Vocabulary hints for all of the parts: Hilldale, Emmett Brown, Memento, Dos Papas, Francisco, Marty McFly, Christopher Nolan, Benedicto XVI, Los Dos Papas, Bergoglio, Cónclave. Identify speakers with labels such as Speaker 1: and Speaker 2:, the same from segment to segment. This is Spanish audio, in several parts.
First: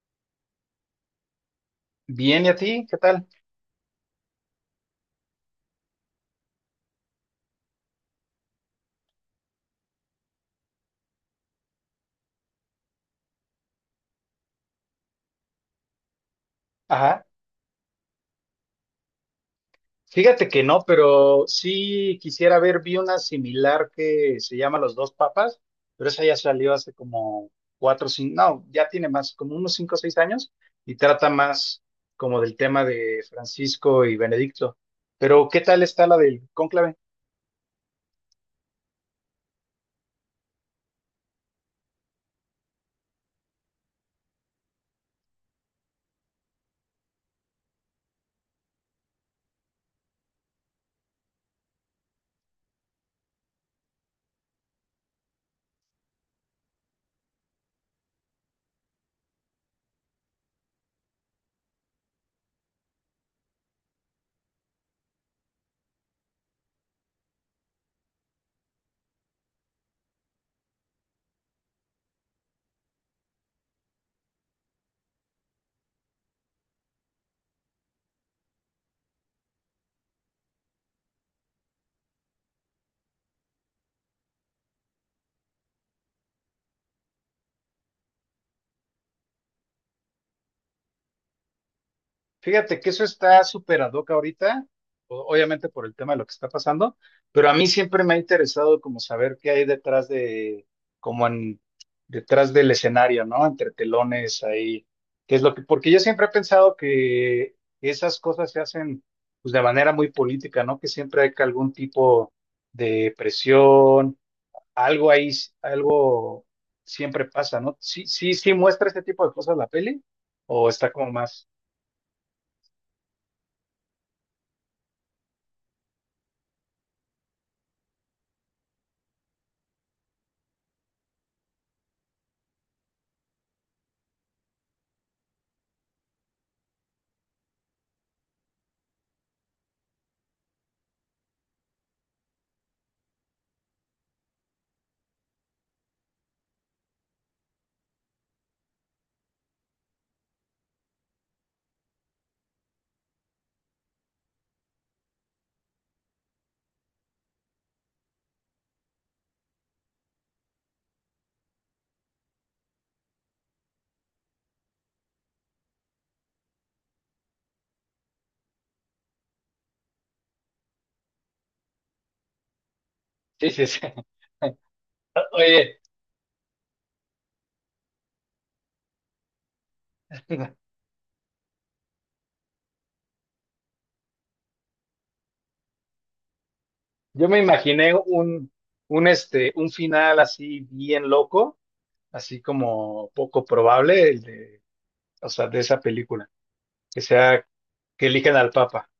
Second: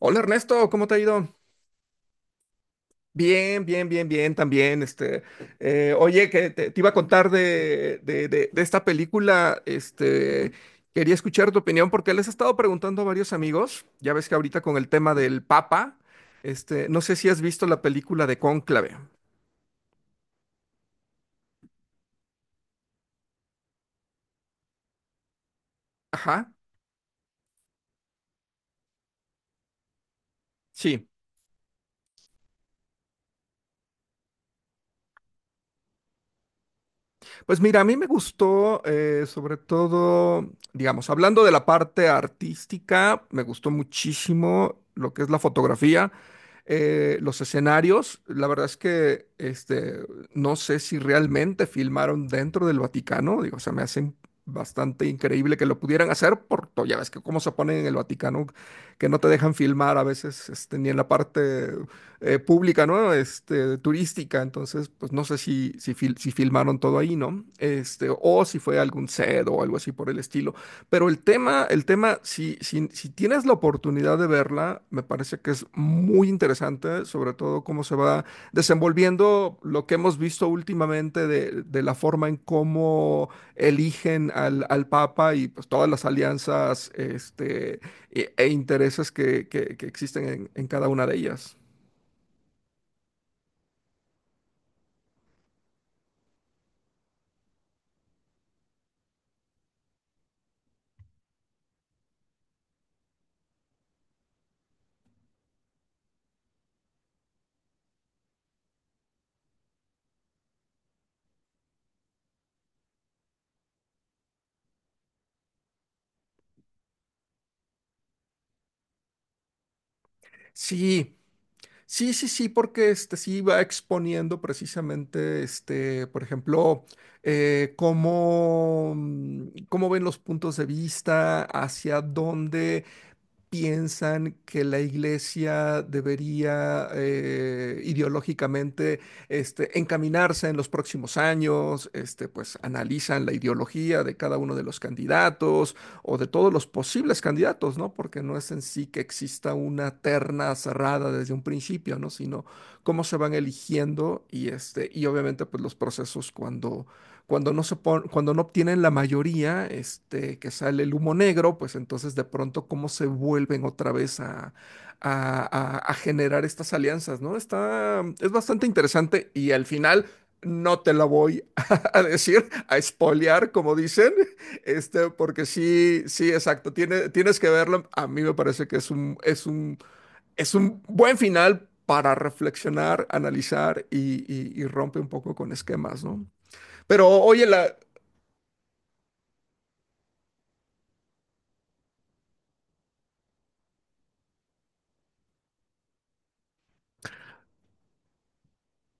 Speaker 1: Hola Ernesto, ¿cómo te ha ido?
Speaker 2: Bien, ¿y a ti? ¿Qué tal?
Speaker 1: Bien, bien, bien, bien, también. Oye, que te iba a contar de esta película. Quería escuchar tu opinión porque les he estado preguntando a varios amigos. Ya ves que ahorita con el tema del Papa, no sé
Speaker 2: Ajá.
Speaker 1: si has visto la película de Cónclave.
Speaker 2: Fíjate que no, pero sí quisiera ver, vi una similar que se llama Los Dos Papas, pero esa ya
Speaker 1: Ajá,
Speaker 2: salió hace como cuatro, cinco, no, ya tiene más, como unos cinco o seis años, y
Speaker 1: sí.
Speaker 2: trata más como del tema de Francisco y Benedicto. Pero, ¿qué tal está la del cónclave?
Speaker 1: Pues mira, a mí me gustó, sobre todo, digamos, hablando de la parte artística, me gustó muchísimo lo que es la fotografía, los escenarios. La verdad es que no sé si realmente filmaron dentro del Vaticano, digo, se me hace bastante increíble que lo pudieran hacer, porque ya ves que cómo se ponen en el Vaticano, que no te dejan filmar a veces ni en la parte pública, ¿no? Este, turística, entonces, pues no sé si filmaron todo ahí, ¿no? Este, o si fue algún set o algo así por el estilo. Pero el tema, si tienes la oportunidad de verla, me parece que es muy interesante, sobre todo cómo se va desenvolviendo lo que hemos visto últimamente de la forma en cómo eligen al Papa y pues todas las alianzas, e intereses que existen en cada una de ellas.
Speaker 2: Fíjate que eso está súper ad hoc ahorita, obviamente por el tema de lo que está pasando, pero a mí siempre me ha interesado como saber qué hay detrás de, como en, detrás del escenario, ¿no? Entre telones ahí, qué es lo que, porque yo siempre he pensado que esas cosas se hacen pues de manera muy política, ¿no? Que siempre hay que algún tipo de presión, algo ahí, algo siempre pasa, ¿no? Sí, sí, sí muestra ese tipo de cosas la peli, o está como
Speaker 1: Sí,
Speaker 2: más,
Speaker 1: sí, sí, sí, porque este sí va exponiendo precisamente, este, por ejemplo, cómo ven los puntos de vista, hacia dónde piensan que la iglesia debería ideológicamente encaminarse en los próximos años, este, pues analizan la ideología de cada uno de los candidatos o de todos los posibles candidatos, ¿no? Porque no es en sí que exista una terna cerrada desde un principio, ¿no? Sino cómo se van eligiendo y, este, y obviamente pues los procesos cuando cuando no obtienen la mayoría, este, que sale el humo negro, pues entonces de pronto cómo se vuelven otra vez a- a generar estas alianzas, ¿no? Está, es bastante interesante y al final no te la voy a decir, a
Speaker 2: sí,
Speaker 1: spoilear,
Speaker 2: sí,
Speaker 1: como
Speaker 2: sí.
Speaker 1: dicen, este, porque
Speaker 2: Oye,
Speaker 1: sí, sí, exacto, tienes que verlo. A mí me parece que es es un buen final. Para reflexionar, analizar y rompe un poco con esquemas, ¿no? Pero
Speaker 2: yo me
Speaker 1: oye, la
Speaker 2: imaginé un, un final así bien loco, así como poco probable, el de, o sea, de esa película, que sea que elijan al Papa.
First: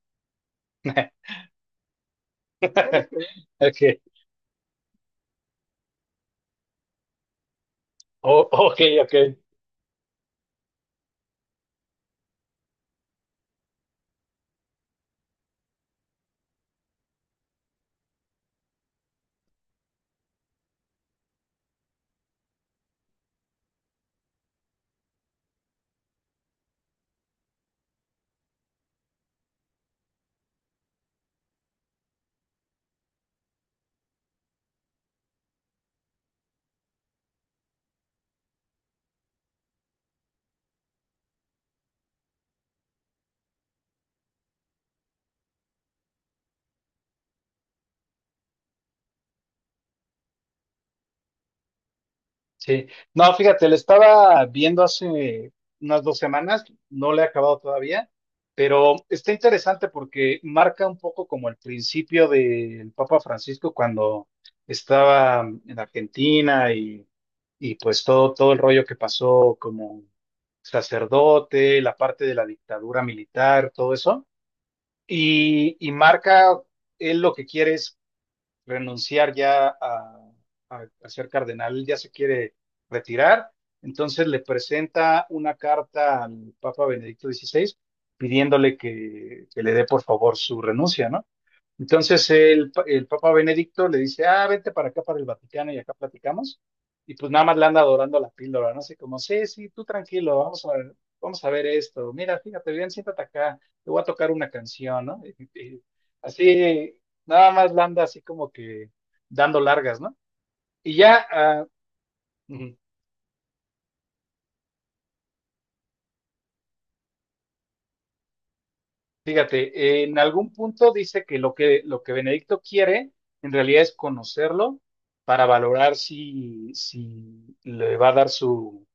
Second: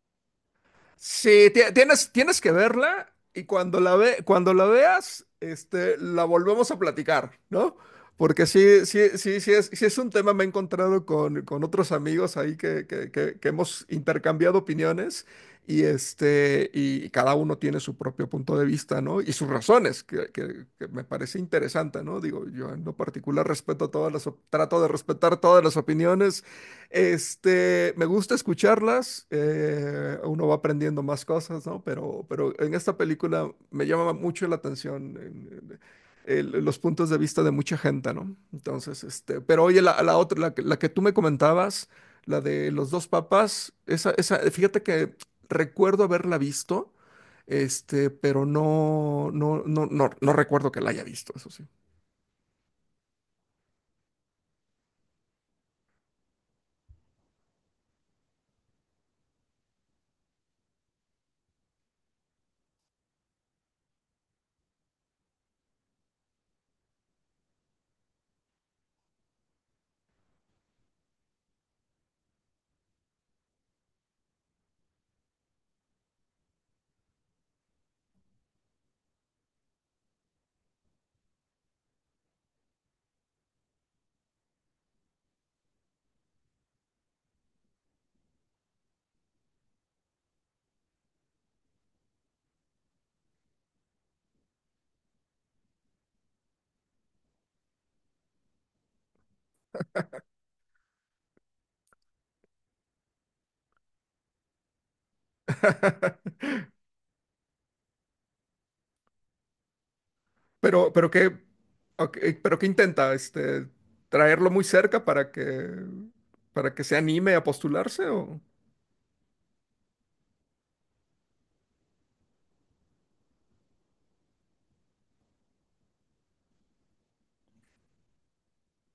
Speaker 1: sí, tienes que verla y cuando
Speaker 2: Ok,
Speaker 1: cuando la veas, este, la volvemos a platicar, ¿no? Porque
Speaker 2: ok,
Speaker 1: sí, sí,
Speaker 2: ok.
Speaker 1: sí, sí es un tema, me he encontrado con otros amigos ahí que hemos intercambiado opiniones y este, y cada uno tiene su propio punto de vista, ¿no? Y sus razones, que me parece interesante, ¿no? Digo, yo en lo particular respeto todas las, trato de respetar todas las opiniones. Este, me gusta escucharlas, uno va aprendiendo más cosas, ¿no? Pero en esta película me llama mucho la atención los puntos de vista de mucha gente, ¿no? Entonces, este, pero oye, la otra, que la que tú me comentabas, la de los dos papas, esa, fíjate que recuerdo haberla visto, este, pero no recuerdo que la haya visto, eso sí.
Speaker 2: Sí, no, fíjate, le estaba viendo hace unas dos semanas, no le he acabado todavía, pero está interesante porque marca un poco como el principio del Papa Francisco cuando estaba en Argentina y pues todo, todo el rollo que pasó como sacerdote, la parte de la dictadura militar, todo eso, y marca él lo que quiere es renunciar ya a, a ser cardenal, él ya se quiere retirar, entonces le presenta una carta al Papa Benedicto XVI pidiéndole que le dé por favor su renuncia, ¿no? Entonces el, el Papa Benedicto le dice, ah, vente para acá, para el Vaticano y acá platicamos. Y pues nada más le anda adorando la píldora, ¿no? Así como, sí, sí, tú tranquilo, vamos a, vamos a ver esto. Mira, fíjate bien, siéntate acá, te voy a tocar una canción, ¿no? Y así, nada más le anda así como que dando largas, ¿no?
Speaker 1: Pero,
Speaker 2: Y
Speaker 1: pero qué,
Speaker 2: ya, ah,
Speaker 1: ok, pero qué intenta, traerlo muy cerca para que se anime a postularse o.
Speaker 2: fíjate, en algún punto dice que lo que, lo que Benedicto quiere en realidad es conocerlo para valorar si, si le va a dar su,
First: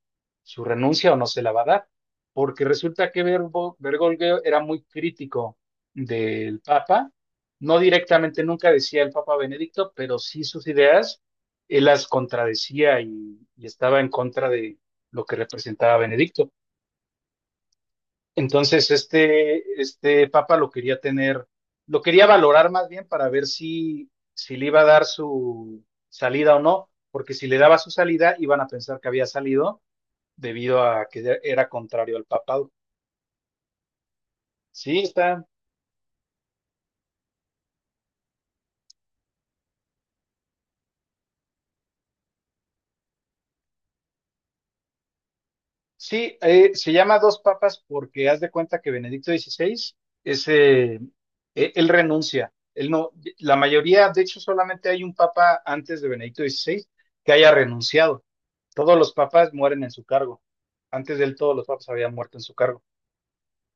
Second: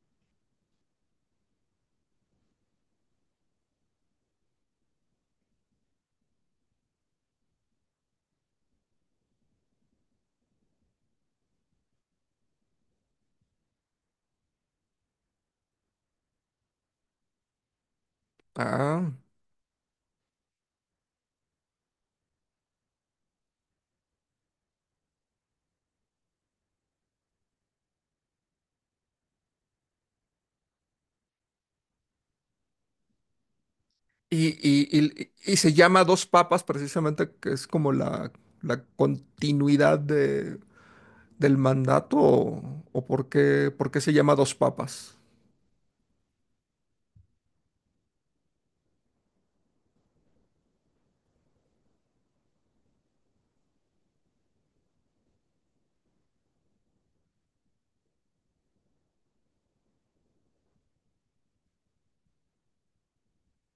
Speaker 2: su renuncia o no se la va a dar, porque resulta que Bergoglio era muy crítico del Papa, no directamente nunca decía el Papa Benedicto, pero sí sus ideas, él las contradecía y estaba en contra de lo que representaba Benedicto. Entonces,
Speaker 1: Ah.
Speaker 2: este papa lo quería tener, lo quería valorar más bien para ver si, si le iba a dar su salida o no, porque si le daba su salida, iban a pensar que había salido debido a que era contrario al papado.
Speaker 1: Y, y-
Speaker 2: Sí,
Speaker 1: y-
Speaker 2: está.
Speaker 1: y se llama Dos Papas precisamente, que es como la continuidad de, del mandato, o por qué se llama Dos Papas.
Speaker 2: Sí, se llama Dos Papas porque haz de cuenta que Benedicto XVI, ese, él renuncia. Él no, la mayoría, de hecho, solamente hay un papa antes de Benedicto XVI que haya renunciado. Todos los papas mueren en su cargo. Antes de él, todos los papas habían muerto en su cargo.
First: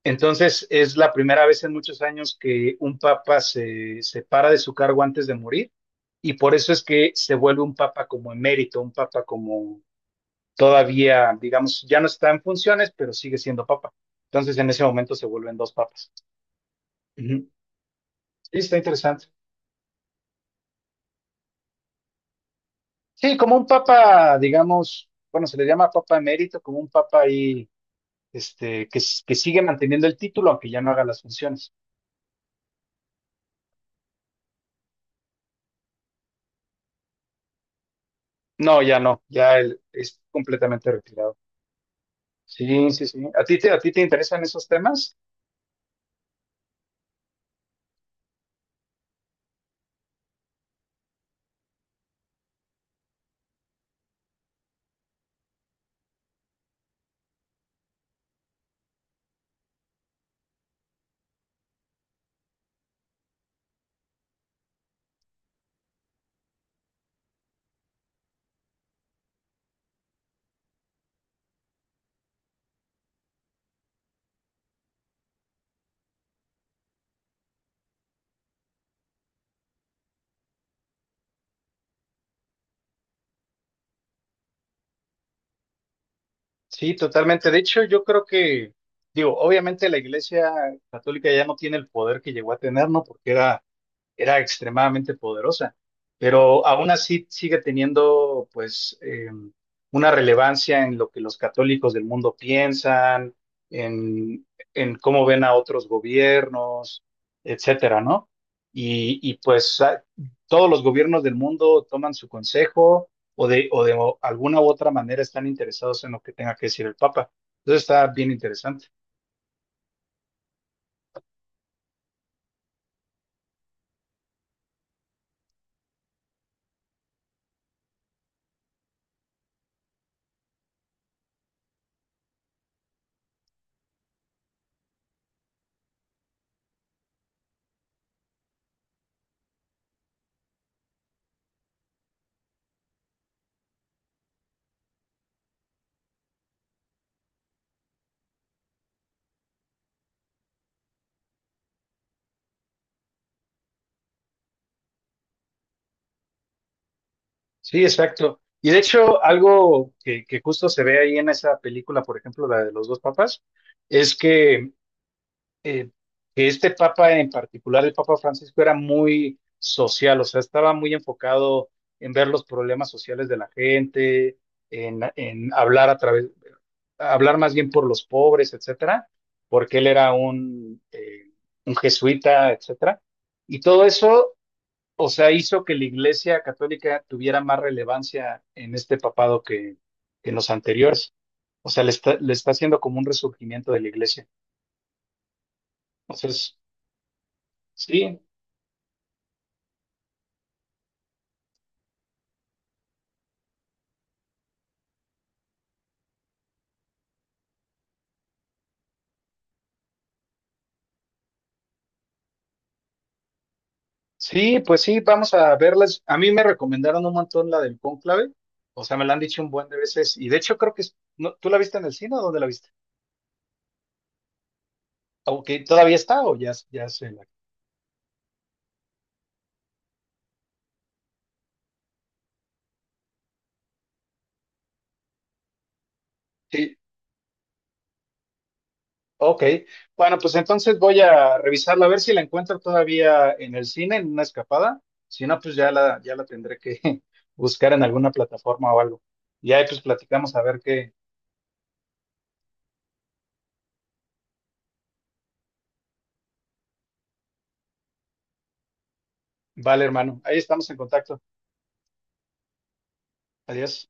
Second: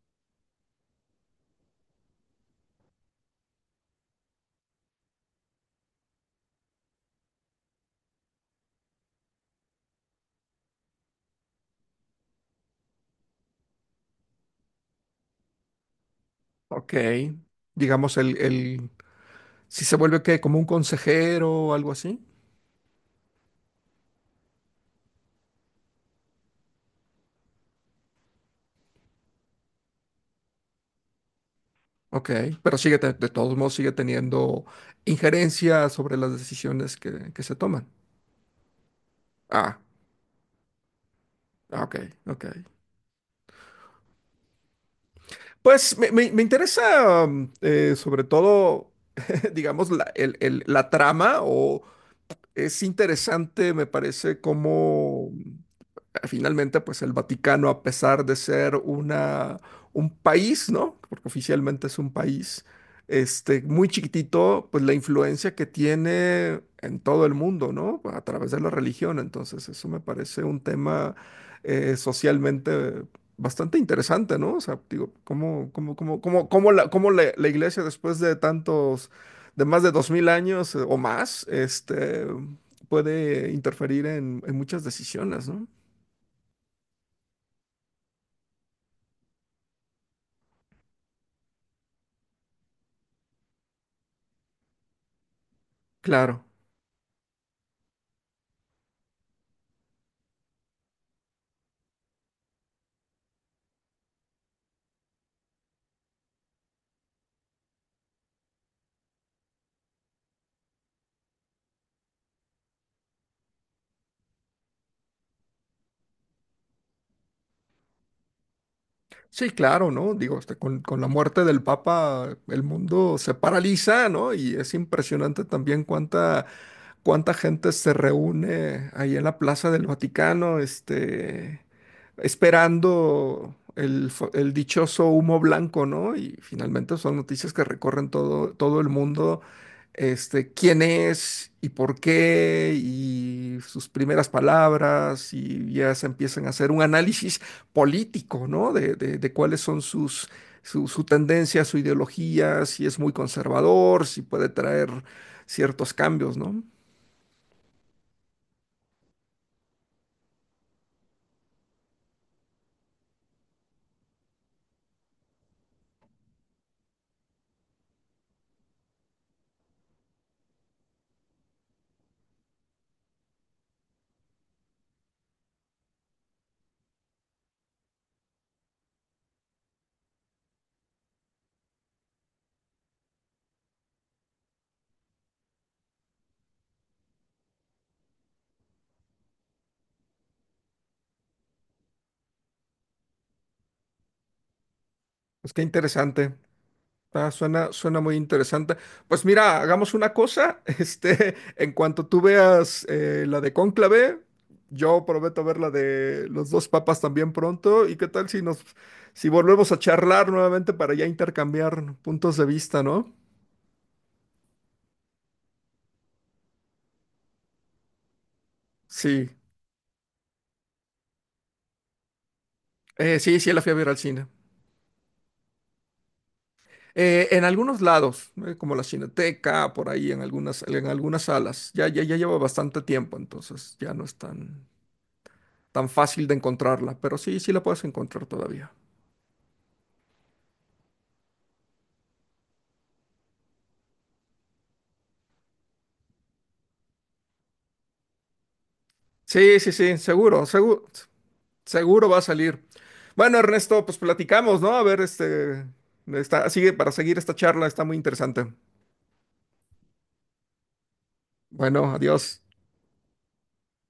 Speaker 2: Entonces, es la primera vez en muchos años que un papa se separa de su cargo antes de morir, y por eso es que se vuelve un papa como emérito, un papa como todavía, digamos, ya no está en funciones, pero sigue siendo papa. Entonces, en ese momento se vuelven dos papas.
Speaker 1: Ok.
Speaker 2: Ujú.
Speaker 1: Digamos,
Speaker 2: Sí, está interesante.
Speaker 1: si se vuelve que como un consejero o algo así.
Speaker 2: Sí, como un papa, digamos, bueno, se le llama papa emérito, como un papa ahí, que, que sigue manteniendo el título, aunque ya no haga las funciones.
Speaker 1: Ok, pero sigue, de todos modos sigue teniendo injerencia sobre las decisiones que se toman.
Speaker 2: No, ya no, ya
Speaker 1: Ah,
Speaker 2: él es completamente retirado.
Speaker 1: ah, ok, ok.
Speaker 2: Sí, sí, sí. A ti te interesan esos temas?
Speaker 1: Pues me interesa sobre todo, digamos, la trama o es interesante, me parece, cómo finalmente, pues el Vaticano, a pesar de ser un país, ¿no? Porque oficialmente es un país, este, muy chiquitito, pues la influencia que tiene en todo el mundo, ¿no? A través de la religión. Entonces, eso me parece un tema socialmente bastante interesante, ¿no? O sea, digo, ¿cómo la iglesia después de de más de 2000 años o más, este puede interferir en muchas decisiones, ¿no?
Speaker 2: Sí, totalmente. De hecho, yo creo que, digo, obviamente la Iglesia Católica ya no tiene el poder que llegó a tener, ¿no? Porque era era extremadamente poderosa,
Speaker 1: Claro,
Speaker 2: pero aún así sigue teniendo pues una relevancia en lo que los católicos del mundo piensan, en, en cómo ven a otros gobiernos, etcétera, ¿no? Y, pues a- todos los gobiernos del mundo toman su consejo o de alguna u otra manera están interesados en lo que tenga que decir el Papa. Entonces está bien interesante.
Speaker 1: sí, claro, ¿no? Digo, este, con la muerte del Papa el mundo se paraliza, ¿no? Y es impresionante también cuánta gente se reúne ahí en la Plaza del Vaticano, este, esperando el dichoso humo blanco, ¿no? Y finalmente son noticias que recorren todo el mundo, este, quién es y por qué, y sus primeras palabras, y ya se empiezan a hacer un análisis político, ¿no? De cuáles son su, su tendencia, su ideología, si es muy conservador, si puede traer ciertos cambios, ¿no?
Speaker 2: Sí, exacto. Y de hecho, algo que justo se ve ahí en esa película, por ejemplo, la de los dos papas, es eh, que este papa en particular, el Papa Francisco, era muy social, o sea, estaba muy enfocado en ver los problemas sociales de la gente, en hablar a través, hablar más bien por los pobres, etcétera, porque él era un jesuita, etcétera. Y todo eso o sea, hizo que la Iglesia Católica tuviera más relevancia en este papado que en los anteriores. O sea, le está haciendo como un resurgimiento de la Iglesia.
Speaker 1: Pues qué interesante.
Speaker 2: Entonces,
Speaker 1: Ah, suena, suena muy
Speaker 2: sí,
Speaker 1: interesante. Pues mira, hagamos una cosa. Este, en cuanto tú veas la de Cónclave, yo prometo ver la de los dos papas también pronto. ¿Y qué tal si si volvemos a charlar nuevamente para ya intercambiar puntos de vista, ¿no?
Speaker 2: sí, pues sí, vamos a verlas. A mí me recomendaron un montón la del cónclave. O sea, me la han
Speaker 1: Sí,
Speaker 2: dicho un buen de veces. Y de hecho, creo que no, tú la viste en el cine o dónde la viste.
Speaker 1: eh, sí, sí, la fui a ver al cine.
Speaker 2: Aunque todavía está o ya, ya se la.
Speaker 1: En algunos lados, como la Cineteca, por ahí en en algunas salas. Ya, ya, ya lleva bastante tiempo, entonces ya no es tan fácil de encontrarla, pero sí, sí la puedes encontrar todavía.
Speaker 2: Ok, bueno, pues entonces voy a revisarla a ver si la encuentro todavía en el cine, en una escapada. Si no, pues ya la, ya la tendré que buscar en alguna plataforma o algo. Y
Speaker 1: Sí,
Speaker 2: ahí
Speaker 1: sí,
Speaker 2: pues
Speaker 1: sí,
Speaker 2: platicamos a
Speaker 1: seguro,
Speaker 2: ver
Speaker 1: seguro,
Speaker 2: qué.
Speaker 1: seguro va a salir. Bueno, Ernesto, pues platicamos, ¿no? A ver, este, está, sigue para seguir esta charla, está muy interesante.
Speaker 2: Vale, hermano. Ahí estamos en contacto.
Speaker 1: Bueno, adiós.
Speaker 2: Adiós.